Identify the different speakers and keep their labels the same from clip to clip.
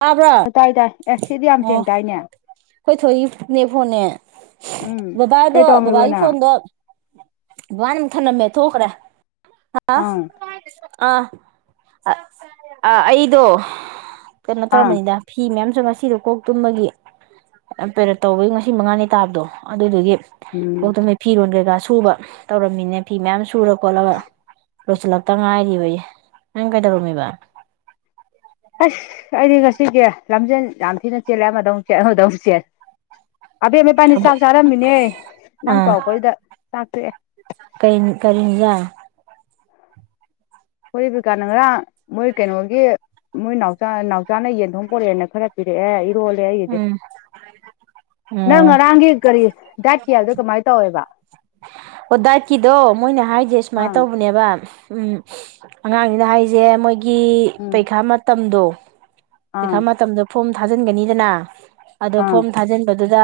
Speaker 1: ꯇꯥꯕ꯭ꯔꯥ
Speaker 2: ꯑꯗꯨꯥꯏ ꯇꯥꯏ ꯑꯦ ꯁꯤꯗꯤ ꯌꯥꯝ
Speaker 1: ꯑꯣ
Speaker 2: ꯊꯦꯡ ꯇꯏꯅꯦ
Speaker 1: ꯑꯩꯈꯣꯏ ꯊꯣꯏꯏꯅꯦ ꯐꯣꯟꯅꯦ
Speaker 2: ꯎꯝ ꯀꯩ
Speaker 1: ꯕꯥꯗ
Speaker 2: ꯇꯧꯔꯝꯃꯤꯕ
Speaker 1: ꯕꯥꯒꯤ
Speaker 2: ꯅꯪ
Speaker 1: ꯐꯣꯟꯗ ꯋꯥꯅ ꯊꯅꯝꯃꯦ ꯊꯈ꯭ꯔ ꯑ
Speaker 2: ꯑꯪ
Speaker 1: ꯑ ꯑ ꯑꯩꯗꯣ ꯀꯩꯅꯣ
Speaker 2: ꯑꯥ
Speaker 1: ꯇꯧꯔꯔꯕꯝꯕꯅꯤꯗ ꯐꯤ ꯃꯌꯥꯝ ꯁꯣ ꯉꯁꯤꯗꯣ ꯀꯣꯛ ꯇꯨꯝꯕꯒꯤ ꯀꯩꯅꯣ ꯇꯧꯕꯒꯤ ꯉꯁꯤ ꯃꯉꯥꯅꯤ ꯇꯥꯕꯗꯣ ꯑꯗꯨꯗꯨꯒꯤ
Speaker 2: ꯎꯝ
Speaker 1: ꯑꯣꯗ ꯐꯤꯔ ꯑꯣꯣꯟꯒꯦꯒꯁ ꯁꯨꯕ ꯇꯧꯔꯝꯃꯤꯅꯦ ꯐꯤ ꯃꯌꯥꯝ ꯁꯨꯔ ꯈꯣꯠꯂꯒ ꯂꯣꯏꯁꯤꯜꯂꯛꯇ ꯉꯥꯏꯔꯤꯕꯒꯤ ꯅꯪ ꯀꯩꯗꯧꯔꯝꯃꯤꯕ
Speaker 2: ꯑꯁ ꯑꯩꯗꯤ ꯉꯁꯤꯗꯤ ꯂꯝꯖꯦꯜ ꯌꯥꯝ ꯊꯤꯅ ꯆꯦꯜꯂꯦ ꯑꯃꯗꯧꯨꯛ ꯆꯦꯠ ꯑꯃꯗꯧ ꯑꯃꯨꯛ ꯆꯦꯠꯂ ꯑꯕꯦꯠ ꯃꯄꯥꯅꯤ ꯆꯥꯛ
Speaker 1: ꯊꯕꯛ
Speaker 2: ꯆꯥꯔꯝꯃꯤꯅꯦ ꯅꯪ
Speaker 1: ꯑꯥ
Speaker 2: ꯇꯧꯔꯛꯄꯗ ꯆꯥꯛ ꯊꯣꯛꯑꯦ
Speaker 1: ꯀꯩ ꯀꯔꯤ ꯏꯟꯖꯥꯡ
Speaker 2: ꯍꯣꯏ ꯏꯕꯤꯀꯥ ꯅ ꯉꯔꯥꯡ ꯃꯣꯏ ꯀꯩꯅꯣꯒꯤ ꯃꯣꯏ ꯅꯥꯎ ꯅꯥꯎꯆꯥꯥꯅ ꯌꯦꯟꯊꯣꯡ ꯄꯣꯔꯛꯑꯦꯅ ꯈꯔ ꯄꯤꯔꯛꯑꯦ ꯣ ꯂꯦꯏꯗꯤ
Speaker 1: ꯎꯝ
Speaker 2: ꯅꯪ
Speaker 1: ꯑꯣ
Speaker 2: ꯉ ꯔꯥꯡꯒꯤ ꯀꯔꯤ ꯥꯛꯇꯀꯤ ꯌꯥꯗ ꯀꯃꯥꯏ ꯇꯧꯋꯕ ꯋꯥ
Speaker 1: ꯑꯣ ꯗꯥꯏꯠꯀꯤꯗꯣ ꯃꯣꯏꯅ ꯍꯥꯏꯁꯦ ꯁꯨꯃꯥꯏꯅ
Speaker 2: ꯑꯥ
Speaker 1: ꯇꯧꯕꯅꯦꯕ ꯎꯝ ꯑꯉꯥꯡꯅꯤꯅ ꯍꯥꯏꯁꯦ ꯃꯣꯏ ꯒꯤ
Speaker 2: ꯎꯝ
Speaker 1: ꯄꯩꯈꯥ ꯃꯇꯝꯗꯣ
Speaker 2: ꯑꯥ
Speaker 1: ꯈꯃ ꯇꯝꯗ ꯐꯣꯝ ꯊꯥꯖꯤꯟꯒꯅꯤꯗꯅ ꯑꯗꯣ
Speaker 2: ꯑꯥ
Speaker 1: ꯐꯣꯝ ꯊꯥꯖꯤꯟꯕꯗ ꯑꯗꯨꯗ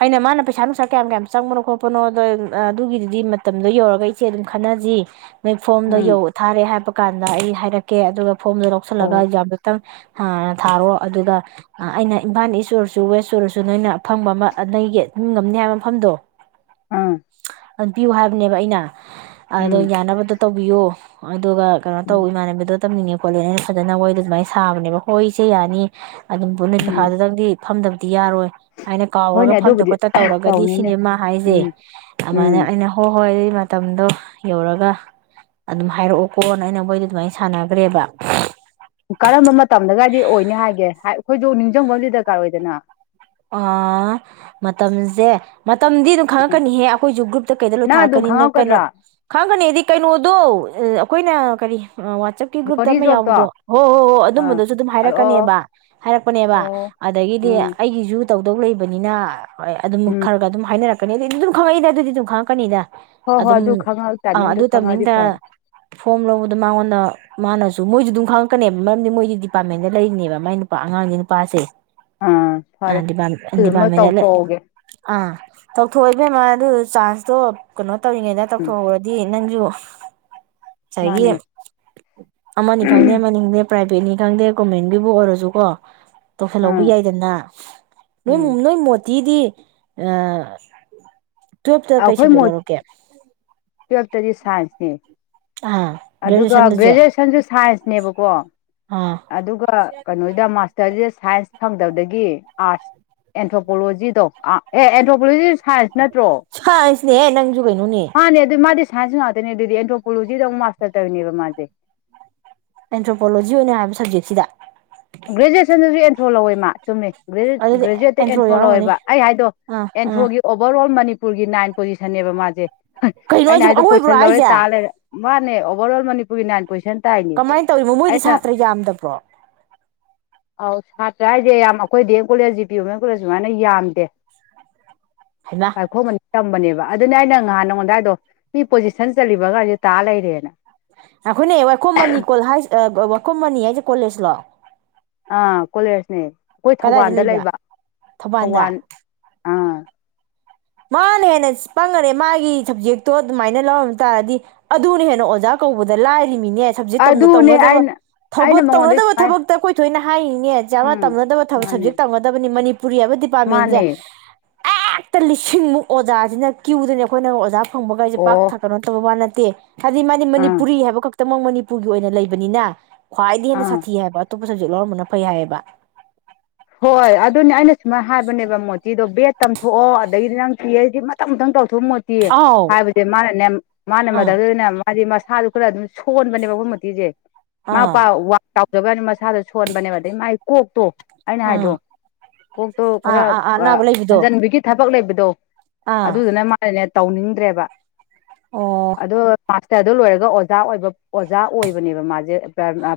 Speaker 1: ꯑꯩꯅ ꯃꯥꯅ ꯄꯩꯁꯥ ꯅꯨꯡꯁꯥ ꯀꯌꯥꯝ ꯀꯌꯥꯝ ꯆꯪꯕꯅꯣ ꯈꯣꯠꯄꯅꯣ ꯑꯗ ꯑꯗꯨꯒꯤꯗꯨꯗꯤ ꯃꯇꯝꯗꯣ ꯌꯧꯔꯒ ꯏꯆꯦ ꯑꯗꯨꯝ ꯈꯟꯅꯁꯤ ꯐꯣꯝꯗꯣ
Speaker 2: ꯎꯝ
Speaker 1: ꯌꯧ ꯊꯥꯔꯦ ꯍꯥꯏꯕ ꯀꯥꯟꯗ ꯑꯩ ꯍꯥꯏꯔꯛꯀꯦ ꯑꯗꯨꯒ ꯐꯣꯝ ꯔꯣꯁ ꯂꯒ
Speaker 2: ꯑꯣ
Speaker 1: ꯌꯥꯗ ꯊꯥꯔꯣ ꯑꯗꯨꯒ ꯑꯩꯅ ꯏꯝꯐꯥꯜ ꯏꯁ ꯑꯣꯏꯔꯁꯨ ꯋꯦꯁ ꯑꯣꯏꯔꯁꯨ ꯅꯣꯏꯅ ꯑ ꯐꯪꯕ ꯑꯃ ꯅꯣꯏꯒꯤ ꯉꯝꯅꯤ ꯍꯥꯏꯕ ꯃꯐꯝꯗꯣ
Speaker 2: ꯑꯥ
Speaker 1: ꯑꯗꯨꯟ ꯄꯤꯌꯨ ꯍꯥꯏꯕꯅꯦꯕ ꯑꯩꯅ
Speaker 2: ꯎꯝ
Speaker 1: ꯑꯗ ꯕ ꯇꯧꯕꯤꯌꯣ ꯑꯗꯨꯒ ꯀꯩꯅꯣ ꯇꯧ
Speaker 2: ꯎꯝ
Speaker 1: ꯏꯃꯥꯟꯅꯕꯤꯗ ꯇꯝꯅꯤꯡꯉꯦ ꯈꯣꯠꯦꯩꯅ ꯐꯖꯅ ꯍꯣꯏꯗ ꯑꯗꯨꯃꯥꯏꯅ ꯁꯥꯕꯅꯦꯕ ꯍꯣꯏꯁꯦ ꯌꯥꯅꯤ ꯑꯗꯨꯕꯨꯅꯤ
Speaker 2: ꯎꯝ
Speaker 1: ꯊꯥꯖꯖꯗꯕꯒꯤ ꯐꯝꯗꯕ ꯗꯤ ꯌꯥꯔꯣꯏ ꯍꯥꯏꯅ
Speaker 2: ꯍꯣꯏꯅꯦ
Speaker 1: ꯀꯥꯎꯔꯒ ꯐꯝꯗ
Speaker 2: ꯑꯗꯨꯕꯨꯗꯤ
Speaker 1: ꯈꯣꯠꯇ ꯇꯧꯔꯒꯗꯤ
Speaker 2: ꯇꯧꯅꯤꯅꯦ
Speaker 1: ꯁꯤꯅꯦ ꯃꯥ ꯍꯥꯏꯁꯦ
Speaker 2: ꯎꯝ
Speaker 1: ꯑꯗꯨꯃꯥꯏꯅ
Speaker 2: ꯎꯝ
Speaker 1: ꯑꯩꯅ ꯍꯣꯏ ꯍꯣꯏ ꯃꯇꯝꯗꯣ ꯌꯧꯔꯒ ꯑꯗꯨꯝ ꯍꯥꯏꯔꯛꯑꯣꯀꯣꯅ ꯑꯩꯅ ꯃꯣꯏꯗ ꯑꯗꯨꯃꯥꯏꯅ ꯁꯥꯟꯅꯈ꯭ꯔꯦꯕ
Speaker 2: ꯀꯔꯝꯕ ꯃꯇꯝꯗꯒꯥꯏꯗꯤ ꯑꯣꯏꯅꯤ ꯍꯥꯏꯒꯦ ꯃ‌ꯈ‌ꯣꯏꯁꯨ ꯅꯤꯡꯁꯤꯡꯕ ꯑꯃꯗꯤ ꯗꯔꯀꯥꯔ ꯑꯣꯏꯗꯅ
Speaker 1: ꯑ ꯃꯇꯝꯁꯦ ꯃꯇꯝꯗꯤ ꯑꯗꯨꯝ ꯈꯪꯉꯛꯀꯅꯤꯍꯦ ꯑꯩꯈꯣꯏꯁꯨ ꯒ꯭ꯔꯨꯞꯇ ꯀꯩꯗ
Speaker 2: ꯅꯪ ꯑꯗꯨꯝ
Speaker 1: ꯂꯣꯏꯊꯥꯔꯛꯀꯅꯤꯅ ꯀꯩꯅꯣ
Speaker 2: ꯈꯪꯍꯧꯒꯗ꯭ꯔꯥ
Speaker 1: ꯈꯪꯉꯛꯀꯅꯤ ꯍꯥꯏꯗꯤ ꯀꯩꯅꯣꯗꯣ ꯑꯩꯈꯣꯏꯅ ꯀꯔꯤ ꯋꯥꯆꯞꯀꯤ ꯒ꯭ꯔꯨꯞꯇ
Speaker 2: ꯒ꯭ꯂꯣꯔꯤ
Speaker 1: ꯑꯃ ꯌꯥꯎꯕꯗꯣ
Speaker 2: ꯖꯣꯕꯇꯣ
Speaker 1: ꯍꯣ ꯍꯣꯏ ꯍꯣꯏ
Speaker 2: ꯑꯥ
Speaker 1: ꯑꯗꯨꯝꯕꯗꯨꯁꯨ ꯑꯗꯨꯝ ꯍꯥꯏꯔꯛꯀꯅꯦꯕ
Speaker 2: ꯑꯣ
Speaker 1: ꯍꯥꯏꯔꯛꯄꯅꯦꯕ
Speaker 2: ꯑꯣ
Speaker 1: ꯑꯗꯒꯤꯗꯤ
Speaker 2: ꯎꯝ
Speaker 1: ꯑꯩꯒꯤꯁꯨ ꯇꯧꯗꯧ ꯂꯩꯕꯅꯤꯅ ꯍꯣꯏ ꯑꯗꯨꯝ
Speaker 2: ꯎꯝ
Speaker 1: ꯈꯔꯒ ꯑꯗꯨꯝ ꯍꯥꯏꯅꯔꯛ ꯀꯅꯤ ꯑꯗꯨꯗꯤ ꯑꯗꯨꯝ ꯈꯪꯉꯛꯏꯗ ꯑꯗꯨꯗꯤ ꯑꯗꯨꯝ ꯈꯪꯉꯛꯀꯅꯤꯗ
Speaker 2: ꯍꯣꯏ ꯍꯣꯏ
Speaker 1: ꯑꯗꯨꯝ
Speaker 2: ꯑꯗꯨ ꯈꯪꯉ
Speaker 1: ꯑ
Speaker 2: ꯇꯥꯏꯃꯤꯡꯗꯨ
Speaker 1: ꯑꯗꯨ
Speaker 2: ꯈꯪꯉꯗꯤ ꯐꯔꯦ
Speaker 1: ꯇꯥꯏꯃꯤꯡꯗ ꯐꯣꯝ ꯂꯧꯕꯗ ꯃꯉꯣꯟꯗ ꯃꯥꯅꯁꯨ ꯃꯣꯏꯁꯨ ꯑꯗꯨꯝ ꯈꯪꯉꯛꯀꯅꯦꯕ ꯃꯔꯝꯗꯤ ꯃꯣꯏꯗꯤ ꯗꯤꯄꯥꯔꯠꯃꯦꯟꯗ ꯂꯩꯔꯤꯅꯦꯕ ꯃꯥꯏ ꯅꯨꯄꯥ ꯑꯉꯥꯁꯤꯒꯤ ꯅꯨꯄꯥꯁꯦ
Speaker 2: ꯑꯥ
Speaker 1: ꯑ
Speaker 2: ꯐꯔꯦ
Speaker 1: ꯗꯤꯄꯥꯝ
Speaker 2: ꯑꯗꯨꯃ
Speaker 1: ꯏꯗꯤꯄꯥꯝꯗꯂꯦ
Speaker 2: ꯇꯧꯊꯣꯛꯍꯧꯒꯦ
Speaker 1: ꯑ ꯇꯧꯊꯣꯛꯑ‌ꯣ ꯏꯕꯦꯝꯃ ꯑꯗꯨ ꯆꯥꯟꯁꯇꯣ ꯀꯩꯅꯣ ꯇꯧꯔꯤꯉꯩꯗ
Speaker 2: ꯎꯝ
Speaker 1: ꯇꯧꯊꯣꯛꯎꯔꯗꯤ ꯅꯪꯖꯨ ꯉꯁꯥꯏꯒꯤ
Speaker 2: ꯃꯥꯅꯦ
Speaker 1: ꯑꯃꯅꯤ ꯈꯪꯗꯦ ꯑꯃꯅꯤ ꯈꯪꯗꯦ ꯄ꯭ꯔꯥꯏꯕ‌ꯦꯠꯅꯤ ꯈꯪꯗꯦ ꯒꯕꯔꯟꯃꯦꯟꯠ ꯒꯤꯕꯨ ꯑꯣꯏꯔꯁꯨꯀꯣ ꯇꯧꯁꯤꯜꯍꯧꯕ
Speaker 2: ꯑꯥ
Speaker 1: ꯌꯥꯏꯗꯅ
Speaker 2: ꯎꯝ
Speaker 1: ꯅꯣꯏꯃꯨꯡ ꯅꯣꯏꯃ‌ꯣꯠ ꯇꯤꯗꯤ ꯑ
Speaker 2: ꯑꯩꯈꯣꯏ ꯇꯨꯋꯦꯜꯐꯇꯗꯤ ꯁꯥꯏꯟꯁ ꯅ‌ꯦ
Speaker 1: ꯑꯥ
Speaker 2: ꯑꯗꯨꯒ
Speaker 1: ꯒ꯭ꯔꯦꯖꯨꯑꯦꯁꯟꯗꯁꯨ
Speaker 2: ꯒ꯭ꯔꯦꯖꯨꯑꯦꯁꯟꯁꯨ ꯁꯥꯏꯟꯁꯅꯦꯕꯀꯣ
Speaker 1: ꯑꯥ
Speaker 2: ꯑꯗꯨꯒ ꯀꯩꯅꯣꯗ ꯃꯥꯁꯇꯔꯁꯤꯗ ꯁꯥꯏꯟꯁ ꯐꯪꯗꯕꯗꯒꯤ ꯑꯥꯔꯠꯁ ꯑꯦꯟꯊ꯭ꯔꯣꯄꯣꯂꯣꯖꯤꯗꯣꯥ ꯑꯦ ꯑꯦꯟꯊ꯭ꯔꯣꯄꯣꯂꯣꯖꯤ ꯁꯥꯏꯟꯁ ꯅꯠꯇ꯭ꯔꯣ
Speaker 1: ꯁ꯭ꯥꯏꯁꯅ ꯅꯤ‌ ꯍ‌ꯦ ꯅꯪ
Speaker 2: ꯃꯥꯅꯦ ꯑꯗꯨ ꯃꯥꯗꯤ ꯁꯥꯏꯟꯁꯨ ꯉꯥꯛꯇꯅꯦ ꯑꯗꯨꯗꯤ ꯑꯦꯟꯊ꯭ꯔꯣꯄꯣꯂꯣꯖꯤꯗ ꯑꯃꯨꯛ ꯃꯥꯁꯇꯔ ꯇꯧꯋꯤꯅꯦꯕ ꯃꯥꯁꯦ
Speaker 1: ꯑꯦꯟꯊ꯭ꯔꯣꯄꯣꯂꯣꯖꯤ ꯑꯣꯏꯅ ꯍꯥꯏꯕ ꯁꯕꯖꯦꯛꯁꯤꯗ
Speaker 2: ꯒ꯭ꯔꯦꯖꯨꯑꯦꯁꯟꯗꯁꯨ ꯑꯦꯟꯊ꯭ꯔꯣ ꯂꯧꯋꯦ ꯃꯥ ꯆꯨꯝꯃꯦ ꯒ꯭ꯔꯦꯖꯨꯌꯦꯠ
Speaker 1: ꯑꯗꯨꯗꯤ
Speaker 2: ꯒ꯭ꯔꯦꯖꯨꯌꯦꯠꯇ
Speaker 1: ꯑꯦꯟꯊ꯭ꯔꯣ
Speaker 2: ꯑꯦꯟ꯭ꯔꯣ
Speaker 1: ꯌꯥꯎꯔꯝꯒꯅꯤ
Speaker 2: ꯂꯧꯋꯦꯕ ꯑꯩ ꯍꯥꯏꯗꯣ
Speaker 1: ꯑꯥ ꯑꯥ
Speaker 2: ꯑꯦꯟꯊ꯭ꯔꯣꯒꯤ ꯑꯣꯕꯔ ꯑꯣꯜ ꯃꯅꯤꯄꯨꯔ ꯃꯅꯤꯄꯨꯔꯒꯤ ꯅꯥꯏꯟ ꯄꯣꯖꯤꯁꯟꯅꯦꯕ ꯃꯥꯁꯦ
Speaker 1: ꯀꯩꯅꯣ
Speaker 2: ꯑꯩꯩꯅ ꯍꯥꯏꯗꯣ
Speaker 1: ꯍꯥꯏꯁꯤꯕꯨ
Speaker 2: ꯑꯩꯗ
Speaker 1: ꯑꯋꯣꯏꯕ꯭ꯔꯣ
Speaker 2: ꯄꯣꯏꯁꯜ ꯂꯧꯔꯦ
Speaker 1: ꯍꯥꯏꯁꯦ
Speaker 2: ꯇꯥ ꯂꯩꯔꯦ ꯃꯥꯅꯦ ꯑꯣꯕꯔ ꯑꯣꯜ ꯃꯅꯤꯄꯨꯔꯒꯤ ꯅꯥꯏꯟ ꯄꯣꯏꯁꯟ
Speaker 1: ꯀꯃꯥꯏꯅ ꯇꯧꯔꯤꯅꯣ ꯃꯣꯏꯗꯤ ꯁꯥꯇ꯭ꯔ ꯌꯥꯝꯗꯕ꯭ꯔꯣ
Speaker 2: ꯑꯧ ꯁꯥꯇ꯭ꯔ ꯍꯥꯏꯗꯤ ꯌꯥꯝ ꯑꯩꯈꯣꯏꯗꯤ ꯀꯣꯂꯦꯖꯁꯤ ꯄꯤꯌ ꯃ ꯀꯣꯂꯦꯖ ꯁꯨꯃꯥꯏꯅ ꯌꯥꯝꯗꯦ
Speaker 1: ꯍꯩꯃꯥ
Speaker 2: ꯁꯥꯔꯈꯣ ꯃꯅꯤ ꯇꯝꯕꯅꯦꯕ ꯑꯗꯨꯅꯦ ꯑꯩꯅ ꯉꯍꯥꯟ ꯅꯉꯣꯟꯗꯥꯏꯗꯣ ꯃꯤ ꯄꯣꯖꯤꯁꯟ ꯆꯠꯂꯤꯕ ꯑꯉꯥꯡꯁꯦ ꯇꯥ ꯂꯩꯔꯦꯅ
Speaker 1: ꯑꯈꯣꯏꯅꯦ ꯋꯥꯏꯈꯣꯝ ꯃꯅꯤ ꯀꯣꯜ ꯍꯥꯏ ꯋꯥꯏꯈꯣꯝ ꯃꯅꯤ ꯍꯥꯏꯁꯦ ꯀꯣꯂꯦꯖ ꯂꯣ
Speaker 2: ꯑꯥ ꯀꯣꯂꯦꯁꯅꯦ ꯑꯈꯣꯏ ꯊꯧꯕꯥꯜꯗ ꯂꯩꯕ
Speaker 1: ꯊꯧꯕꯥꯜꯗ
Speaker 2: ꯊꯧꯕꯥꯜ ꯑꯥ
Speaker 1: ꯃꯥꯅ ꯍꯦꯟꯅ ꯄꯪꯉꯔꯦ ꯃꯥꯒꯤ ꯁꯞꯖꯦꯛꯇꯣ ꯑꯗꯨꯃꯥꯏꯅ ꯂꯧꯔꯝꯕ ꯇꯥꯔꯗꯤ ꯑꯗꯨꯅ ꯍꯦꯟꯅ ꯑꯣꯖꯥ ꯀꯧꯕꯗ ꯂꯥꯏ ꯍꯥꯏꯔꯤꯃꯤꯅꯦ ꯁꯞꯖꯦꯛ
Speaker 2: ꯑꯗꯨꯅꯦ
Speaker 1: ꯇꯧꯅꯗꯕ
Speaker 2: ꯑꯩꯅ
Speaker 1: ꯊꯧ
Speaker 2: ꯑꯩꯅ ꯃꯉꯣꯟꯗꯩ
Speaker 1: ꯇꯧꯅꯗꯕ
Speaker 2: ꯁꯨꯃꯥꯏ
Speaker 1: ꯊꯕꯛꯇ ꯑꯈꯣꯏ ꯊꯣꯏꯅ ꯍꯥꯏꯔꯤꯅꯦ ꯆꯥꯅ
Speaker 2: ꯎꯝ
Speaker 1: ꯇꯝꯅꯗꯕꯕ
Speaker 2: ꯃꯥꯅꯦ
Speaker 1: ꯁꯞꯖꯦꯛ ꯇꯝꯒꯗꯕꯅꯤ ꯃꯅꯤ ꯄꯨꯔꯤ ꯍꯥꯏꯕ ꯗꯤꯄꯥꯔꯠꯃꯦꯟꯁꯦ
Speaker 2: ꯃꯥꯅꯦ
Speaker 1: ꯑꯦꯛꯇ ꯂꯤꯁꯤ ꯁꯤꯡꯃꯨꯛ ꯑꯣꯖꯥꯁꯤꯅ ꯀ꯭ꯌꯨꯗꯅꯤ ꯑꯈꯣꯏꯅ ꯑꯣꯖꯥ ꯊꯣꯡꯕꯒ ꯑꯜꯁꯦ ꯄꯥꯛ
Speaker 2: ꯑꯣ
Speaker 1: ꯊꯛ ꯀꯧꯅꯣ ꯇꯧꯕ ꯋꯥ ꯅꯠꯇꯦ ꯍꯥꯏꯗꯤ ꯃꯥꯗꯤ
Speaker 2: ꯑꯥ
Speaker 1: ꯃꯅꯤꯄꯨꯔꯤ ꯍꯥꯏꯕ ꯈꯛꯇꯃꯛ ꯃꯅꯤꯄꯨꯔꯒꯤ ꯑꯣꯏꯅ ꯂꯩꯕꯅꯤꯅ ꯈ꯭ꯥꯏꯗꯩ ꯅ ꯍꯦꯟꯅ
Speaker 2: ꯑꯥ
Speaker 1: ꯁꯥꯥꯊꯤ ꯍꯥꯏꯕ ꯁꯕꯖꯦꯛ ꯂꯧꯔꯝꯕꯅ ꯐꯩ ꯍꯥꯏꯌꯦꯕ
Speaker 2: ꯍꯣꯏ ꯑꯗꯨꯅꯦ ꯑꯩꯅ ꯁꯨꯃꯥꯏꯅ ꯍꯥꯏꯕꯅꯦꯕ ꯃꯣꯇꯤꯗꯣ ꯕꯦꯠ ꯇꯝꯊꯣꯛꯑꯣ ꯑꯗꯒꯤꯗꯤ ꯅꯪ ꯄꯤ ꯑꯩꯆ ꯗꯤ ꯃꯊꯪ ꯃꯊꯪ ꯇꯧ ꯃꯊꯨꯝ ꯃꯨꯇꯤ
Speaker 1: ꯑꯥꯎ
Speaker 2: ꯍꯥꯏꯕꯗꯤ ꯃꯥꯅꯅꯦ ꯃꯥꯅ
Speaker 1: ꯑꯥ
Speaker 2: ꯃꯛꯇꯗꯅꯦ ꯍꯥꯏꯗꯤ ꯃꯁꯥꯗꯨ ꯈꯔ ꯑꯗꯨꯝ ꯁꯣꯟꯕꯅꯦꯕ ꯑꯈꯣꯏ ꯃꯣꯇꯤꯁꯦ ꯃꯥ
Speaker 1: ꯑꯥ
Speaker 2: ꯄꯥꯎ ꯋꯥꯡ ꯆꯥꯎ ꯖꯕꯅꯤ ꯃꯁꯥꯗ ꯁꯣꯟꯕꯅꯦꯕ ꯑꯗꯩ ꯃꯥꯏ ꯀꯣꯛꯇꯣ ꯑꯩꯅ
Speaker 1: ꯑꯥ ꯑꯥ
Speaker 2: ꯍꯥꯏꯗꯣ ꯀꯣꯛꯇꯣ ꯈꯔ
Speaker 1: ꯑꯥ ꯑꯥ ꯑꯅꯥꯕ ꯂꯩꯕꯗꯣ
Speaker 2: ꯍꯟꯖꯤꯟꯕꯤꯒꯤ ꯊꯕꯛ ꯊꯕꯛ ꯂꯩꯕꯗꯣ
Speaker 1: ꯑꯥ
Speaker 2: ꯑꯗꯨꯗꯨꯅ ꯃꯥꯅꯦ ꯇꯧꯅꯤꯡꯗ꯭ꯔꯦꯕ
Speaker 1: ꯑꯣ
Speaker 2: ꯑꯗꯣ ꯁ ꯑꯗꯨ ꯂꯣꯏꯔꯒ ꯑꯣꯖꯥ ꯑꯣꯏꯕ ꯑꯣꯖꯥ ꯑꯣꯏꯕꯅꯦꯕ ꯃꯥꯁꯦ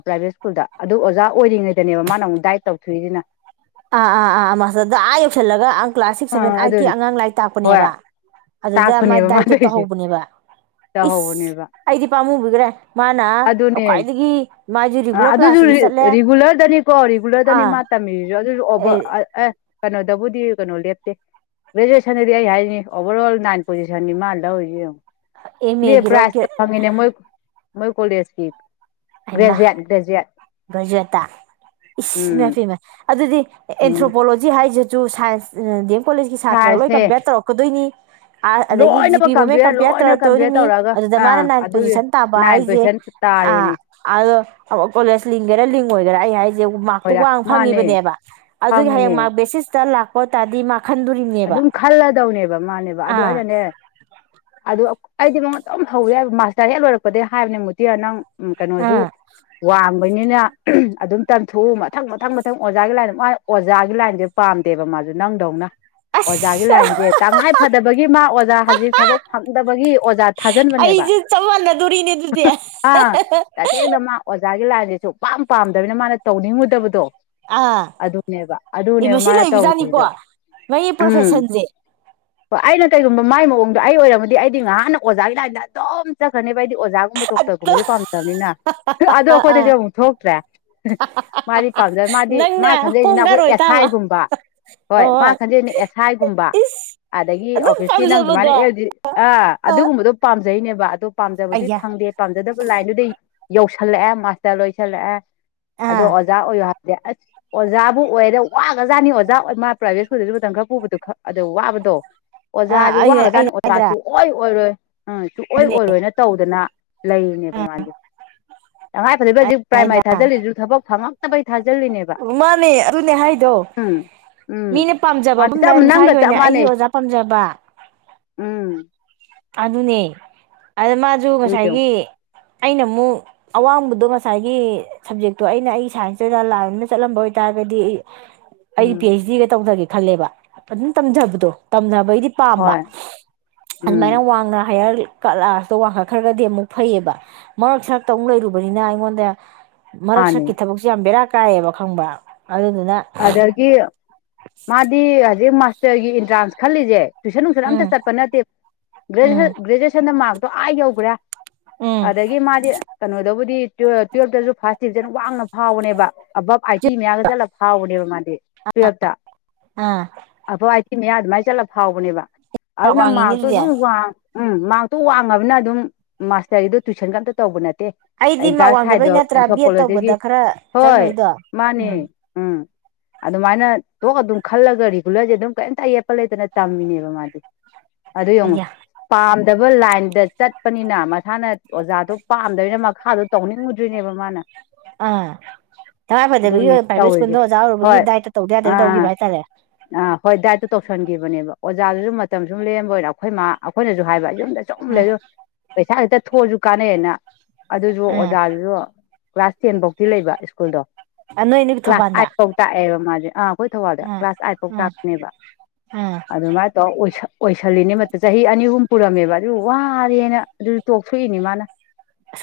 Speaker 2: ꯄ꯭ꯔꯥꯏꯚꯦꯠ ꯁ꯭ꯀꯨꯜꯗ ꯑꯗꯨ ꯑꯣꯖꯥ ꯑꯣꯏꯔꯤꯉꯩꯗꯅꯦꯕ ꯃꯥꯅ ꯑꯃꯨꯛ ꯗꯥꯠ ꯇꯧ ꯊꯣꯏꯏꯗꯅ
Speaker 1: ꯑꯥ ꯑꯥ ꯑ ꯃꯁꯗꯥ ꯌꯣꯁꯂꯒ ꯀ꯭ꯂꯥꯁ ꯁꯤꯛꯁ ꯁꯚꯦꯟ
Speaker 2: ꯑꯥ
Speaker 1: ꯑꯥꯏꯠꯀꯤ
Speaker 2: ꯑꯗꯨꯅꯤ
Speaker 1: ꯑꯉꯥꯡ ꯂꯥꯏꯔꯤꯛ
Speaker 2: ꯍꯣꯏ
Speaker 1: ꯇꯥꯛꯄꯅꯦꯕ ꯑꯗꯨꯗ ꯃꯥꯥꯏ
Speaker 2: ꯇꯥꯛꯄꯅꯦꯕ ꯃꯥ
Speaker 1: ꯗꯥꯏꯠꯇꯣ
Speaker 2: ꯇꯧꯔꯤꯁꯦ
Speaker 1: ꯇꯧꯍꯧꯕꯅꯦꯕ ꯏꯁ
Speaker 2: ꯇꯧꯍꯧꯕꯅꯦꯕ
Speaker 1: ꯑꯩꯗꯤ ꯄꯥꯝꯃꯨ ꯎꯒ꯭ꯔꯦ
Speaker 2: ꯑꯗꯨꯅꯦ ꯑ
Speaker 1: ꯔꯤꯒꯨꯂꯔ
Speaker 2: ꯑꯗꯨꯁꯨ
Speaker 1: ꯀ꯭ꯂꯥꯁꯇꯁꯨ ꯆꯠꯂꯦ
Speaker 2: ꯔꯤꯒꯨꯂꯔꯗꯅꯤꯀꯣ ꯔꯤꯒꯨꯂꯔꯗꯅꯤ
Speaker 1: ꯑꯥ
Speaker 2: ꯃꯥ ꯇꯝꯃꯤꯔꯤꯁꯨ ꯕ ꯑꯦ ꯀꯩꯅꯣꯗꯕꯨꯗꯤ ꯀꯩꯅꯣ ꯂꯦꯞꯇꯦ ꯒ꯭ꯔꯦꯖꯨꯑꯦꯁꯟꯗꯗꯤ ꯑꯩ ꯍꯥꯏꯅꯤ ꯑꯣꯚꯔ ꯑꯣꯜ ꯅꯥꯏꯟ ꯄꯣꯖꯤꯁꯟꯅꯤ ꯃꯥ ꯂꯧꯔꯤꯁꯦ ꯌꯦꯡꯉ
Speaker 1: ꯑꯦꯝ
Speaker 2: ꯃꯤ
Speaker 1: ꯑꯦꯒꯤꯔꯣ
Speaker 2: ꯄ꯭ꯔꯥꯁ ꯐꯪꯉꯤꯅꯦ ꯃꯣꯏ ꯃꯣꯏ ꯀꯣꯁꯤ
Speaker 1: ꯑꯩꯃ ꯕ꯭ꯔꯖꯨꯇꯥ ꯏꯃꯦ
Speaker 2: ꯎꯝ
Speaker 1: ꯄꯤꯃꯦ ꯑꯗꯨꯗꯤ
Speaker 2: ꯎꯝ
Speaker 1: ꯑꯦꯟꯊ꯭ꯔꯣꯄꯣꯂꯣꯖꯤ ꯍꯥꯏꯁꯨ ꯁꯥꯏꯝ ꯑ.. ꯗꯝ ꯀꯣꯂꯦꯖꯀꯤ ꯁꯥꯇ꯭ꯔ ꯂꯣꯏ
Speaker 2: ꯁꯥꯏꯟꯁꯅꯦ
Speaker 1: ꯀꯝꯄꯦꯌꯔ ꯇꯧꯔꯛꯀꯗꯣꯏꯅꯤꯥ ꯑꯗꯒꯤ ꯖꯤ
Speaker 2: ꯂꯣꯏꯅꯃꯛ
Speaker 1: ꯄꯤ ꯃꯣꯃꯦꯟ
Speaker 2: ꯀꯝꯄꯤꯌꯔ
Speaker 1: ꯀꯝꯄꯦꯌꯔ
Speaker 2: ꯂꯣꯏꯅ ꯀꯝꯄꯤꯌꯔ
Speaker 1: ꯇꯧꯔꯛꯇꯧꯗꯣꯏꯅꯤ
Speaker 2: ꯇꯧꯔꯒ
Speaker 1: ꯑꯗꯨꯗ ꯃꯥꯅ
Speaker 2: ꯑꯥ
Speaker 1: ꯅꯥꯏꯟ
Speaker 2: ꯑꯗꯨꯒꯤ
Speaker 1: ꯄꯣꯖꯤꯁꯟ ꯇꯥꯕ
Speaker 2: ꯅꯥꯏꯟ
Speaker 1: ꯍꯥꯏꯁꯦ
Speaker 2: ꯄꯔꯁꯦꯟ ꯇꯥꯔꯤꯅꯦ
Speaker 1: ꯑꯥ ꯑꯗꯣ ꯀꯣꯂꯦꯖ ꯂꯤꯡꯒꯦꯔꯥ ꯂꯤꯡ ꯑꯣꯏꯒꯦꯔꯥ ꯑꯩ ꯍꯥꯏꯦ ꯃꯥꯔꯛꯇꯨ
Speaker 2: ꯃꯣꯏꯔꯥ
Speaker 1: ꯋꯥꯡꯅ
Speaker 2: ꯃꯥꯅꯦ
Speaker 1: ꯐꯪꯉꯤꯕꯅꯦꯕ ꯑꯗꯨꯒꯤ ꯍꯌꯦꯡ
Speaker 2: ꯐꯪꯉꯤꯅꯦ
Speaker 1: ꯃꯥꯔꯛ ꯕꯦꯁꯤꯁꯇ ꯂꯥꯛ ꯑꯣ ꯇꯥꯗꯤ ꯃꯥ ꯈꯟꯗꯣꯔꯤꯅꯦꯕ
Speaker 2: ꯑꯗꯨꯝ ꯈꯜꯂꯗꯧꯅꯦꯕ ꯃꯥꯅꯦꯕ ꯑꯗꯨ
Speaker 1: ꯑꯥ
Speaker 2: ꯑꯩꯅꯅꯦ ꯑꯗꯨ ꯑꯩꯗꯤ ꯃꯉꯣꯟ ꯑꯗꯨꯝ ꯍꯧꯔꯦ ꯃꯥꯁꯇꯔ ꯍꯦꯛ ꯂꯣꯏꯔꯛꯄꯗꯒꯤ ꯍꯥꯏꯕꯅꯤ ꯃꯨꯗꯤꯌ ꯅꯪ ꯎꯝ ꯀꯩꯅꯣꯁꯨ
Speaker 1: ꯑꯥ
Speaker 2: ꯋꯥꯡꯕꯅꯤꯅ ꯑꯗꯨꯝ ꯇꯝꯊꯣꯛꯎ ꯃꯊꯪ ꯃꯊꯪ ꯃꯊꯪ ꯑꯣꯖꯥꯒꯤ ꯂꯥꯏꯟꯗ ꯃꯥ ꯑꯣꯖꯥꯒꯤ ꯂꯥꯏꯟꯁꯦ ꯄꯥꯝꯗꯦꯕ ꯃꯥꯁꯨ ꯅꯪꯗꯧꯅ ꯑꯣꯖꯥꯒꯤ
Speaker 1: ꯑꯁ
Speaker 2: ꯂꯥꯏꯟꯁꯦ ꯇꯉꯥꯏ ꯐꯗꯕꯒꯤ ꯃꯥ ꯑꯣꯖꯥ ꯍꯧꯖꯤꯛ ꯊꯕꯛ ꯐꯪꯗꯕꯒꯤ ꯑꯣꯖꯥ ꯊꯥꯖꯟꯕꯅꯦꯕ
Speaker 1: ꯑꯩꯁꯦ ꯆꯞ ꯃꯥꯟꯅꯗꯣꯔꯤꯅꯦ ꯑꯗꯨꯗꯤ
Speaker 2: ꯑꯥ ꯇꯁꯦꯡꯅ ꯃꯥ ꯑꯣꯖꯥꯒꯤ ꯂꯥꯏꯟ ꯁꯨ ꯄꯥꯝ ꯄꯥꯝꯗꯕꯅꯤꯅ ꯃꯥꯅ ꯇꯧꯅꯤꯡꯉꯨꯗꯕꯗꯣ
Speaker 1: ꯑꯥ
Speaker 2: ꯑꯗꯨꯅꯦꯕ
Speaker 1: ꯏ
Speaker 2: ꯑꯗꯨꯅꯦꯕ
Speaker 1: ꯃꯁꯤ
Speaker 2: ꯃꯥꯅ
Speaker 1: ꯂꯩꯕꯖꯥꯠꯅꯤꯀꯣ
Speaker 2: ꯇꯧꯔꯤꯗꯣ
Speaker 1: ꯃꯌꯤ
Speaker 2: ꯎꯝ
Speaker 1: ꯐꯁꯟꯖꯦ
Speaker 2: ꯍꯣꯏ ꯑꯩꯅ ꯀꯩꯒꯨꯝꯕ ꯃꯥꯏ ꯃꯑꯣꯡꯗꯣ ꯑꯩ ꯑꯣꯏꯔꯝꯃꯗꯤ ꯑꯩꯗꯤ ꯉꯥꯏꯍꯥꯛꯅ ꯑꯣꯖꯥꯒꯤ ꯂꯥꯏꯟꯗ ꯑꯗꯨꯝ ꯆꯠꯈ꯭ꯔꯅꯤ ꯍꯥꯏꯗꯤ ꯑꯣꯖꯥꯒꯨꯝꯕ ꯗꯣꯛꯇꯔꯒꯨꯝꯕꯗꯤ ꯄꯥꯝꯖꯕꯅꯤꯅ ꯑꯗꯣ
Speaker 1: ꯑꯥ ꯑꯥ
Speaker 2: ꯑꯩꯈꯣꯏꯗꯗꯤ ꯑꯃꯨꯛ ꯊꯣꯛꯇ꯭ꯔꯦ ꯍꯍ ꯃꯥꯗꯤ ꯄꯥꯝꯖ ꯃꯥꯗꯤ ꯃꯥ
Speaker 1: ꯅꯪꯅ
Speaker 2: ꯈꯟꯖꯩꯁꯤꯅ ꯑꯩꯈꯣꯏ
Speaker 1: ꯍꯣꯡꯒꯥꯔꯣꯏ
Speaker 2: ꯑꯦꯁ
Speaker 1: ꯇꯥꯕ
Speaker 2: ꯑꯥꯏꯒꯨꯝꯕ ꯍꯣꯏ ꯃꯥ ꯈꯟꯖꯩꯁꯤꯅꯁ ꯑꯗꯨ ꯒꯨꯝꯕ
Speaker 1: ꯏꯁ
Speaker 2: ꯑꯗꯒꯤ
Speaker 1: ꯑꯗꯨꯝ
Speaker 2: ꯑꯣꯐꯤꯁꯀꯤ ꯅꯪꯗꯨꯃꯥꯏꯅ
Speaker 1: ꯄꯥꯝꯖꯕꯗꯣ
Speaker 2: ꯑꯦꯜ ꯗꯤ ꯑ ꯑꯗꯨꯒꯨꯝꯕꯗꯣ ꯄꯥꯝ ꯐꯖꯩꯅꯦꯕ ꯑꯗꯣ ꯄꯥꯝꯖꯕꯗꯤ
Speaker 1: ꯑꯌꯥ
Speaker 2: ꯐꯪꯗꯦ ꯄꯥꯝꯖꯗꯕ ꯂꯥꯏꯟꯗꯨꯗꯤ ꯌꯧꯁ ꯍꯜꯂꯦꯑꯦ ꯃꯥꯁꯇꯔ ꯂꯣꯏ ꯆꯜꯂꯦꯑꯦ ꯑꯗꯣ
Speaker 1: ꯑꯥ
Speaker 2: ꯑꯣꯖꯥ ꯑꯣꯏꯌꯣ ꯍꯥꯏꯗꯤ ꯑꯁ ꯑꯣꯖꯥꯕꯨ ꯑꯣꯏꯔ ꯋꯥꯒꯖꯥꯠꯅꯤ ꯑꯣꯥ ꯃꯥ ꯄ꯭ꯔꯥꯏꯕꯦꯠ ꯁ꯭ꯀꯨꯜꯗꯕꯨ ꯃꯇꯝꯪ ꯈꯔ ꯄꯨꯕꯗꯣ ꯑ ꯋꯥꯕꯗꯣ
Speaker 1: ꯑꯥ
Speaker 2: ꯑꯣꯖꯥꯥꯁꯦ
Speaker 1: ꯑꯩ
Speaker 2: ꯋꯥꯈꯖꯥꯠꯅꯤ
Speaker 1: ꯑꯩꯅ ꯍꯥꯏꯗ꯭ꯔꯥ
Speaker 2: ꯑꯣꯖꯥꯁꯨ ꯍ ꯑꯣꯏꯣꯏꯔ ꯍꯣꯏ ꯎꯝ ꯁꯨꯡꯛꯑꯣꯏ
Speaker 1: ꯑꯗꯨꯅꯦ
Speaker 2: ꯑꯣꯏꯔꯣꯏꯅ ꯇꯧꯗꯅ ꯂꯩꯔꯤꯅꯦꯕ ꯃꯥꯗꯤ ꯇꯉꯥꯏ ꯐꯗꯕ ꯍꯧꯖꯤꯛ ꯄ꯭ꯔꯥꯏꯃꯥꯔꯤ
Speaker 1: ꯍꯥꯏꯗ꯭ꯔꯥ
Speaker 2: ꯊꯥꯖꯤꯜꯂꯤꯁꯨ ꯊꯕꯛ ꯐꯪꯉ ꯩ ꯊꯖꯦ [unintelligible]
Speaker 1: ꯃꯥꯅꯦ ꯑꯗꯨꯅꯦ ꯍꯥꯏꯗꯣ
Speaker 2: ꯎꯝ ꯎꯝ
Speaker 1: ꯃꯤꯅ ꯄꯥꯝꯖꯕ
Speaker 2: ꯃꯥꯅꯤ ꯆꯞ
Speaker 1: ꯃꯨꯝꯗꯥꯏ ꯃꯁꯥꯒꯤ
Speaker 2: ꯅꯪꯒ ꯆꯞ
Speaker 1: ꯑꯣꯏꯅ ꯑꯩꯒꯤ
Speaker 2: ꯃꯥꯟꯅꯩ
Speaker 1: ꯑꯣꯖꯥ ꯄꯥꯝꯖꯕ
Speaker 2: ꯎꯝ
Speaker 1: ꯑꯗꯨꯅꯦ ꯑꯗ ꯃꯥꯁꯨ
Speaker 2: ꯌꯦꯡꯉꯨ
Speaker 1: ꯉꯁꯥꯏꯒꯤ ꯑꯩꯅ ꯑꯃꯨꯛ ꯑꯋꯥꯡꯕꯗꯣ ꯉꯁꯥꯏꯒꯤ ꯁꯕꯖꯦꯛꯇꯣ ꯑꯩꯅ ꯑꯩ ꯁꯥꯏꯟꯁꯇꯨꯗ ꯂꯥꯏꯗ ꯆꯠꯂꯝꯕ ꯑꯣꯏꯇꯥꯔꯒꯗꯤ ꯑꯩ ꯄꯤ
Speaker 2: ꯎꯝ
Speaker 1: ꯑꯩꯩꯆ ꯗꯤꯒ ꯇꯧꯖꯒꯦ ꯈꯜꯂꯦꯕ ꯐꯖꯅ ꯇꯝꯖꯕꯗꯣ ꯇꯝ ꯩꯗꯤꯄꯥꯝꯕ
Speaker 2: ꯍꯣꯏ
Speaker 1: ꯑꯗꯨꯃꯥꯏꯅ
Speaker 2: ꯎꯝ
Speaker 1: ꯋꯥꯡꯅ ꯍꯥꯏꯔꯒ ꯀꯂꯥꯥꯁꯇ ꯋꯥꯡꯈꯠꯈ꯭ꯔꯒꯗꯤ ꯑꯃꯨꯛ ꯐꯩꯌꯦꯕ ꯃꯔꯛ ꯁꯛꯇ ꯑꯃꯨꯛ ꯂꯩꯔꯨꯕꯅꯤꯅ ꯑꯩꯉꯣꯟꯗ ꯃꯔꯛ
Speaker 2: ꯃꯥꯅꯦ
Speaker 1: ꯁꯛꯀꯤ ꯊꯕꯛꯁꯦ ꯌꯥꯝꯕꯤꯦꯔꯛ ꯀꯥꯏꯑꯕ ꯈꯪꯕ ꯑꯗꯨ ꯑꯗꯨꯗ
Speaker 2: ꯑꯗꯒꯤ ꯃꯥꯗꯤ ꯍꯧꯖꯤꯛ ꯃꯥꯁꯇꯔꯒꯤ ꯑꯦꯟꯇ꯭ꯔꯥꯟꯁ ꯈꯜꯂꯤꯁꯦ ꯇꯨꯏꯁꯟ ꯅꯨꯡꯁꯟ ꯑꯝꯇ
Speaker 1: ꯎꯝ
Speaker 2: ꯆꯠꯄ ꯅꯠꯇꯦ ꯭ꯔꯦꯟ
Speaker 1: ꯎꯝ
Speaker 2: ꯒ꯭ꯔꯦꯖꯨꯋꯌꯦꯁꯟꯗ ꯃꯥ ꯣ ꯍꯥꯏꯦ ꯌꯕ꯭ꯔꯥ
Speaker 1: ꯎꯝ
Speaker 2: ꯑꯗꯒꯤ ꯃꯥꯗꯤ ꯀꯩꯅꯣꯗꯕꯨꯗꯤ ꯇꯨꯋꯦꯜꯞꯇꯁꯨ ꯐꯥꯔꯁ ꯗꯤꯕꯤꯖꯟ ꯋꯥꯡꯅ ꯐꯥꯎꯕꯅꯦꯕ ꯑꯕꯞ ꯍ ꯃꯌꯥꯝꯒ ꯆꯂ ꯐꯥꯎꯕꯅꯦꯕ ꯃꯥꯗꯤ ꯇꯨꯋꯇ
Speaker 1: ꯑꯥ
Speaker 2: ꯑ ꯁꯤ ꯃꯌꯥ ꯑꯗꯨꯃꯥꯏꯅ ꯆꯠꯂ ꯐꯥꯎꯕꯅꯦꯕ
Speaker 1: ꯃꯥꯛ
Speaker 2: ꯑꯗꯨꯗ ꯅꯝ
Speaker 1: ꯋꯥꯡꯉꯤꯅꯦ
Speaker 2: ꯃꯥꯇꯣ
Speaker 1: ꯑꯗꯨꯗꯤ
Speaker 2: ꯁ ꯍꯨ ꯋꯥ ꯎꯝ ꯃꯥꯔꯛꯇꯣ ꯋꯥꯡꯉꯕꯅ ꯑꯗꯨꯝ ꯃꯥꯁꯇꯔꯒꯤꯗꯨꯣ ꯇꯨꯋꯏꯁꯟꯒ ꯑꯝꯇ ꯇꯧꯕ ꯅꯠꯇꯦ
Speaker 1: ꯑꯩꯗꯤ ꯃ
Speaker 2: ꯑꯦꯟꯇ꯭ꯔꯥꯟꯁ
Speaker 1: ꯋꯥꯡꯗꯕꯩ
Speaker 2: ꯊꯥꯏꯗꯣ
Speaker 1: ꯅꯠꯇ꯭ꯔꯥ ꯕꯤ ꯑꯦꯠ
Speaker 2: ꯑꯦꯟꯊ꯭ꯔꯣꯄꯣꯂꯣꯖꯤꯒꯤ
Speaker 1: ꯇꯧꯕꯗ ꯈꯔ ꯆꯪꯅꯩꯗꯣ ꯎꯝ
Speaker 2: ꯎ ꯑꯗꯨꯃꯥꯏꯅ ꯇꯣꯛ ꯑꯗꯨꯝ ꯈꯜꯂꯒ ꯔꯤꯒꯨꯂꯔꯁꯦ ꯑꯗꯨꯝ ꯀꯩꯝꯇ ꯑꯌꯦꯞꯄ ꯂꯩꯇꯅ ꯇꯝꯃꯤꯅꯦꯕ ꯃꯥꯗꯤ ꯑꯗꯨ ꯌꯦꯡꯉꯨꯝ
Speaker 1: ꯑꯌꯥ
Speaker 2: ꯗꯕꯜ ꯂꯥꯏꯟꯗ ꯆꯠꯄꯅꯤꯅ ꯃꯁꯥꯅ ꯑꯣꯖꯥꯗꯣ ꯄꯥꯝꯗꯕꯅ ꯃꯈꯥꯗꯣ ꯇꯧꯅꯤꯡꯉꯨꯗ꯭ꯔꯤꯅꯦꯕ ꯃꯥꯅ
Speaker 1: ꯑ ꯊꯋꯥꯗ
Speaker 2: ꯑꯗꯨꯅꯤ
Speaker 1: ꯄꯥꯏꯚꯦꯠ
Speaker 2: ꯇꯧꯔꯤꯁꯦ
Speaker 1: ꯁ꯭ꯀꯨꯜꯗ ꯑꯣꯖꯥꯔꯕꯒꯤ
Speaker 2: ꯍꯣꯏ
Speaker 1: ꯗꯥꯏꯠꯇ ꯇꯗ ꯌꯥꯗꯕ
Speaker 2: ꯑꯥ
Speaker 1: ꯇꯧꯈꯤꯕ ꯍꯥꯏꯇꯥꯔꯦ
Speaker 2: ꯑꯥ ꯍꯣꯏ ꯗꯥꯏꯠꯇꯨ ꯇꯧꯁꯟꯈꯤꯕꯅꯦꯕ ꯑꯣꯖꯥꯗꯨꯁꯨ ꯃꯇꯝ ꯁꯨꯝ ꯂꯦꯝꯕ ꯑꯣꯏꯔꯥ ꯑꯩꯈꯣꯏ ꯃꯥ ꯑꯩꯈꯣꯏꯅꯁꯨ ꯍꯥꯏꯕ ꯌꯨꯝꯗ ꯆꯨꯝ ꯂꯩꯔ ꯄꯩꯁꯥ ꯍꯛꯇ ꯊꯣꯛꯑꯁꯨ ꯀꯥꯟꯅꯩꯑꯅ ꯑꯗꯨꯁꯨ
Speaker 1: ꯑꯥ
Speaker 2: ꯑꯣꯖꯥꯗꯨꯁꯨ ꯀ꯭ꯂꯥꯁ ꯇꯦꯟ ꯐꯧꯗꯤꯤ ꯂꯩꯕ ꯁ꯭ꯀꯨꯜꯗꯣ ꯀ
Speaker 1: ꯑꯥ ꯅꯣꯏ ꯅꯣꯏꯒꯤ
Speaker 2: ꯀ꯭ꯂꯥꯁ ꯑ
Speaker 1: ꯊꯧꯕꯥꯜꯗ
Speaker 2: ꯐꯧ ꯇ ꯑꯦ ꯃꯥꯦ ꯍꯣꯏ ꯊꯋꯥꯕꯥꯗ
Speaker 1: ꯑꯥ
Speaker 2: ꯀ꯭ꯂꯥꯁ ꯑꯥꯏꯠ ꯐꯥꯎ
Speaker 1: ꯑꯥ
Speaker 2: ꯇꯥꯛꯄꯅꯦꯕ
Speaker 1: ꯑꯥ
Speaker 2: ꯑꯗꯨꯃꯥꯏꯅ ꯇꯧꯔ ꯑꯣꯏꯁꯜꯂꯤꯅꯤꯃꯠꯇ ꯆꯍꯤ ꯑꯅꯤ ꯑꯍꯨꯝ ꯄꯨꯔꯝꯃꯦꯕ ꯑꯗꯨ ꯋꯥꯔꯦꯅ ꯑꯗꯨ ꯇꯣꯛꯊꯣꯛꯏꯅꯤ ꯃꯥꯅ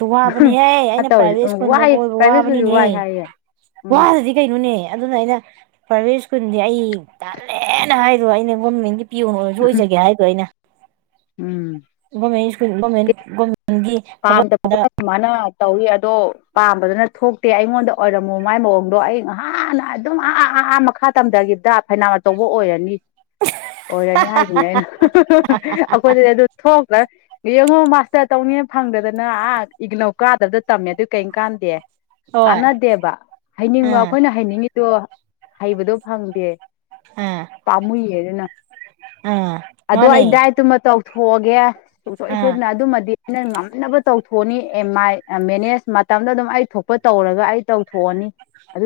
Speaker 1: ꯑ ꯋꯥꯕꯅꯤꯍ ꯑꯩꯅ
Speaker 2: ꯇꯧꯔꯤ
Speaker 1: ꯄ꯭ꯔꯥꯏꯚꯦꯠ
Speaker 2: ꯎꯝ
Speaker 1: ꯁ꯭ꯀꯨꯜꯗ
Speaker 2: ꯋꯥꯏ
Speaker 1: ꯑꯣꯏꯕ
Speaker 2: ꯄ꯭ꯔꯥꯏꯚꯦꯠ ꯁ꯭ꯀꯨꯜꯁꯨ ꯋꯥꯏ
Speaker 1: ꯋꯥꯕꯅꯤꯅꯦꯍ
Speaker 2: ꯍꯥꯏꯌꯦ ꯎꯝ
Speaker 1: ꯋꯥꯗꯗꯤ ꯀꯩꯅꯣꯅꯦ ꯑꯗꯨꯅ ꯑꯩꯅ ꯄ꯭ꯔꯥꯏꯚꯦꯠ ꯁ꯭ꯀꯨꯜꯗꯤ ꯑꯩ ꯇꯥꯜꯂꯦꯅ ꯍꯥꯏꯔꯣ ꯑꯩꯅ ꯒꯣꯔꯃꯦꯟꯒꯤ ꯄꯤꯌꯔꯁꯨ ꯑꯣꯏꯖꯒꯦ ꯍꯥꯏꯗꯣ ꯑꯩꯅ
Speaker 2: ꯎꯝ
Speaker 1: ꯣꯃꯦꯁꯣ
Speaker 2: ꯑꯝꯗ ꯃꯅ ꯇꯧꯏꯤ ꯑꯗꯣ ꯄꯥꯝꯕꯗꯨꯅ ꯊꯣꯛꯇꯦ ꯑꯩꯉꯣꯟꯗ ꯑꯣꯏꯔꯝꯃꯣ ꯃꯥꯏ ꯃꯑꯣꯡꯗꯣ ꯑꯩ ꯉꯍꯥꯟꯅ ꯑꯗꯨꯝ ꯑꯥ ꯑꯥ ꯃꯈꯥ ꯇꯝꯊꯒꯤꯗ ꯐꯩꯅꯥꯟ ꯇꯧꯕ ꯑꯣꯏꯔꯅꯤ ꯑꯣꯏꯔꯅꯤ ꯍꯥꯏꯁꯤꯅꯦ ꯑꯩꯅ ꯑꯩꯈꯣꯏꯗꯗꯤ ꯑꯗꯨ ꯊꯣꯛꯣꯛꯂ ꯌꯦꯉꯣ ꯃꯥꯁꯇꯔ ꯇꯧꯅ ꯐꯪꯗꯗꯅ ꯑꯥ ꯏꯒꯅꯧ ꯀꯥꯗꯕꯗ ꯇꯝꯃꯦ ꯑꯗꯨ ꯀꯩꯝ ꯀꯥꯟꯗꯦ
Speaker 1: ꯍꯣꯏ
Speaker 2: ꯀꯅꯥꯗꯦꯕ ꯍꯩꯅꯤꯡꯕ
Speaker 1: ꯑꯥ
Speaker 2: ꯑꯩꯈꯣꯏꯅ ꯍꯩꯅꯤꯡꯉꯤꯗꯣ ꯍꯩꯕꯗꯣ ꯐꯪꯗꯦ
Speaker 1: ꯑꯥ
Speaker 2: ꯄꯥꯝꯃꯨꯏꯌꯦ ꯑꯗꯨꯅ
Speaker 1: ꯑꯥ
Speaker 2: ꯑꯗꯣ
Speaker 1: ꯃꯥꯅꯦ
Speaker 2: ꯑꯩꯗꯥꯏ ꯇꯨꯃ ꯇꯧ ꯊꯣꯛꯒꯦ ꯁꯨꯡꯁꯣꯏ
Speaker 1: ꯑꯥ
Speaker 2: ꯁꯣꯏꯗꯅ ꯑꯗꯨꯃꯗꯤ ꯑꯩꯅ ꯉꯝꯅꯕ ꯇꯧꯊꯣꯛꯑꯅꯤ ꯑ ꯃꯥꯏ ꯃꯦꯅꯦꯖ ꯃꯇꯝꯗ ꯑꯗꯨꯝ ꯑꯩ ꯊꯣꯛꯄ ꯇꯧꯔꯒ ꯑꯩ ꯇꯧꯊꯣꯛꯑꯅꯤ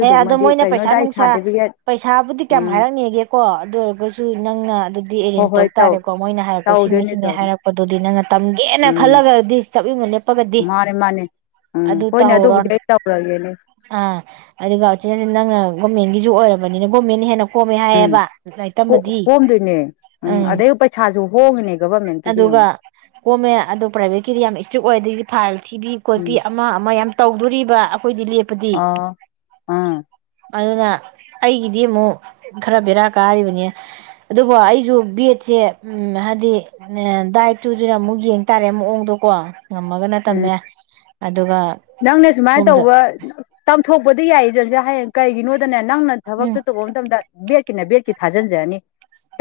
Speaker 1: ꯑꯦꯦ ꯑꯗꯣ ꯃꯣꯏꯅ ꯄꯩꯁꯥ
Speaker 2: ꯀꯩꯅꯣꯗ ꯑꯩ
Speaker 1: ꯅꯨꯡꯁꯥ
Speaker 2: ꯁꯥꯔꯇꯤꯐꯤꯀꯦꯠ
Speaker 1: ꯄꯩꯁꯥꯕꯨꯗꯤ ꯀꯌꯥꯝ
Speaker 2: ꯎꯝ
Speaker 1: ꯍꯥꯏꯔꯛꯅꯤꯒꯦꯀꯣ ꯑꯗꯨ ꯑꯣꯏꯔꯒꯁꯨ ꯅꯪꯅ ꯑꯗꯨꯗꯤ
Speaker 2: ꯍꯣꯏ
Speaker 1: ꯑꯦꯔꯦꯟꯖ
Speaker 2: ꯍꯣꯏ
Speaker 1: ꯇꯧ ꯇꯥꯔꯦꯀꯣ ꯃꯣꯏꯅ ꯍꯥꯏꯔꯛꯄ ꯁꯤꯅꯤ
Speaker 2: ꯇꯧꯗꯣꯏꯅꯦ
Speaker 1: ꯁꯤꯅꯦ
Speaker 2: ꯇꯧꯅꯤ
Speaker 1: ꯍꯥꯏꯔꯛꯄꯗꯨꯗꯤ ꯅꯪꯅ ꯇꯝꯒꯦꯅ ꯈꯜꯂꯒꯗꯤ ꯆꯥꯕꯤ ꯃ
Speaker 2: ꯃꯥꯅꯤ ꯃꯥꯅꯦ ꯎꯝ ꯍꯣꯏꯅꯦ
Speaker 1: ꯇꯧꯍꯧꯔꯣ
Speaker 2: ꯑꯗꯨꯕꯨꯗꯤ ꯑꯩ ꯇꯧꯔꯒꯦꯅꯦ
Speaker 1: ꯑꯥ ꯑꯗꯨꯒ ꯅꯪꯅ ꯒꯣꯔꯃꯦꯟꯒꯤꯁꯨ ꯑꯣꯏꯔꯕꯅꯤꯅ ꯒꯦꯟꯟꯅ ꯍꯦꯟꯅ ꯀꯣꯝꯃꯦ
Speaker 2: ꯎꯝ
Speaker 1: ꯍꯥꯏꯌꯦꯕ ꯂꯥꯏꯔꯤꯛ ꯇꯝꯕꯗꯤ
Speaker 2: ꯀꯣꯝꯗꯣꯏꯅꯦ ꯎꯝ ꯑꯗꯩ ꯄꯩꯁꯥꯁꯨ ꯍꯣꯡꯉꯅꯤ ꯒꯣꯕꯔ
Speaker 1: ꯑꯗꯨꯒ ꯒꯣꯔꯚꯔꯃꯦꯟ ꯑꯗꯨ ꯄ꯭ꯔꯥꯏꯚꯦꯠꯀꯤꯗꯤ ꯌꯥꯝ ꯏꯁꯇ꯭ꯔꯤꯛ ꯑꯣꯏ ꯑꯗꯨꯗꯩꯗꯤ ꯐꯥꯏꯜ ꯊꯤꯕꯤ ꯈꯣꯠꯄꯤ
Speaker 2: ꯎꯝ
Speaker 1: ꯑꯃ ꯑꯃ ꯌꯥꯝ ꯇꯧꯗꯣꯔꯤꯕ ꯑꯩꯈꯣꯏꯗꯤ ꯂꯦꯞꯄꯗꯤ
Speaker 2: ꯑꯣ ꯑꯥ
Speaker 1: ꯑꯗꯨꯅ ꯑꯩꯒꯤꯗꯤ ꯑꯃꯨꯛ ꯈꯔ ꯕꯦꯔꯥ ꯀꯥꯔꯤꯕꯅꯤ ꯑꯗꯨꯕꯨ ꯑꯩꯁꯨ ꯕꯦꯠꯁꯦ ꯍꯥꯏꯗꯤ ꯗꯥꯏꯠꯇꯨꯗꯨꯅ ꯑꯃꯨꯛ ꯌꯦꯡ ꯇꯥꯔꯦ ꯃꯑꯣꯡꯗꯨꯀꯣ ꯉꯝꯃꯒꯅ
Speaker 2: ꯎꯝ
Speaker 1: ꯇꯝꯃꯦ ꯑꯗꯨꯒ
Speaker 2: ꯅꯪꯅ ꯁꯨꯃꯥꯏꯅ
Speaker 1: ꯁꯣꯝꯗ
Speaker 2: ꯇꯧꯕ ꯇꯝꯊꯣꯛꯄꯗꯤ ꯌꯥꯏ ꯍꯌꯦꯡ ꯀꯩꯒꯤꯅꯣꯗꯅꯦ ꯅꯪꯅ ꯊꯕꯛꯇꯣ
Speaker 1: ꯎꯝ
Speaker 2: ꯇꯧꯕ ꯃꯇꯝꯗ ꯕꯦꯠ ꯕꯦꯠꯀꯤ ꯊꯥꯖꯤꯟꯖꯔꯅꯤ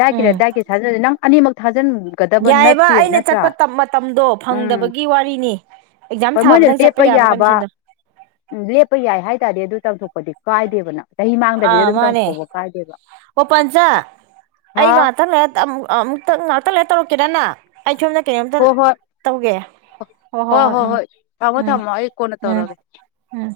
Speaker 2: ꯗꯥꯏꯠꯀꯤꯗ
Speaker 1: ꯎꯝ
Speaker 2: ꯗꯥꯏꯠꯀꯤ ꯊꯥꯖꯤꯟꯅꯤ ꯅꯪ ꯑꯅꯤꯃꯛ ꯊꯥꯖꯤꯟꯒꯗꯕ
Speaker 1: ꯌꯥꯏꯑꯕ
Speaker 2: ꯅꯠꯇꯦꯕ
Speaker 1: ꯑꯩꯅ
Speaker 2: ꯅꯠꯇ꯭ꯔꯥ
Speaker 1: ꯆꯠꯄ ꯃꯇꯝꯗꯣ
Speaker 2: ꯎꯝ
Speaker 1: ꯐꯪꯗꯕꯒꯤ ꯋꯥꯔꯤꯅꯤ ꯑꯦꯛꯖꯥꯝ
Speaker 2: ꯍꯣꯏ ꯃꯣꯏꯅ
Speaker 1: ꯊꯥꯕꯗꯪ ꯆꯠ
Speaker 2: ꯂꯦꯞꯄ ꯌꯥꯕ ꯎ ꯂꯦꯞꯄ ꯌꯥꯏ ꯍꯥꯏꯇꯥꯔꯦ ꯑꯗꯨ ꯇꯧꯊꯣꯛꯄꯗꯤ ꯀꯥꯏꯗꯦꯕ ꯅꯪ ꯆꯍꯤ
Speaker 1: ꯑ
Speaker 2: ꯃꯥꯡꯗꯕꯤꯗ ꯑꯗꯨꯝ
Speaker 1: ꯃꯥꯅꯦ
Speaker 2: ꯇꯝꯊꯣꯛꯄ ꯀꯥꯏꯗꯦꯕ
Speaker 1: ꯑꯣ ꯄꯟꯆꯥ
Speaker 2: ꯍꯥ
Speaker 1: ꯑꯩ ꯉꯥꯛꯇꯪ ꯂꯩꯔꯥ ꯑꯃꯨꯛ ꯑꯃꯨꯛꯇ ꯉꯥꯛꯇꯪ ꯂꯩꯔꯥ ꯇꯧꯔꯛꯀꯦꯔꯥ ꯅꯪ ꯑꯩ ꯁꯣꯝꯗ ꯀꯩꯅꯣꯝꯇ
Speaker 2: ꯍꯣ ꯍꯣꯏ
Speaker 1: ꯇꯧꯒꯦ ꯍꯣꯏ ꯍꯣꯏ ꯍꯣꯏ ꯎꯝ
Speaker 2: ꯊꯝꯃꯣ
Speaker 1: ꯎꯝ
Speaker 2: ꯊꯝꯃꯣ ꯑꯩ ꯀꯣꯟꯅ
Speaker 1: ꯎꯝ
Speaker 2: ꯇꯧꯔꯒꯦ
Speaker 1: ꯎꯝ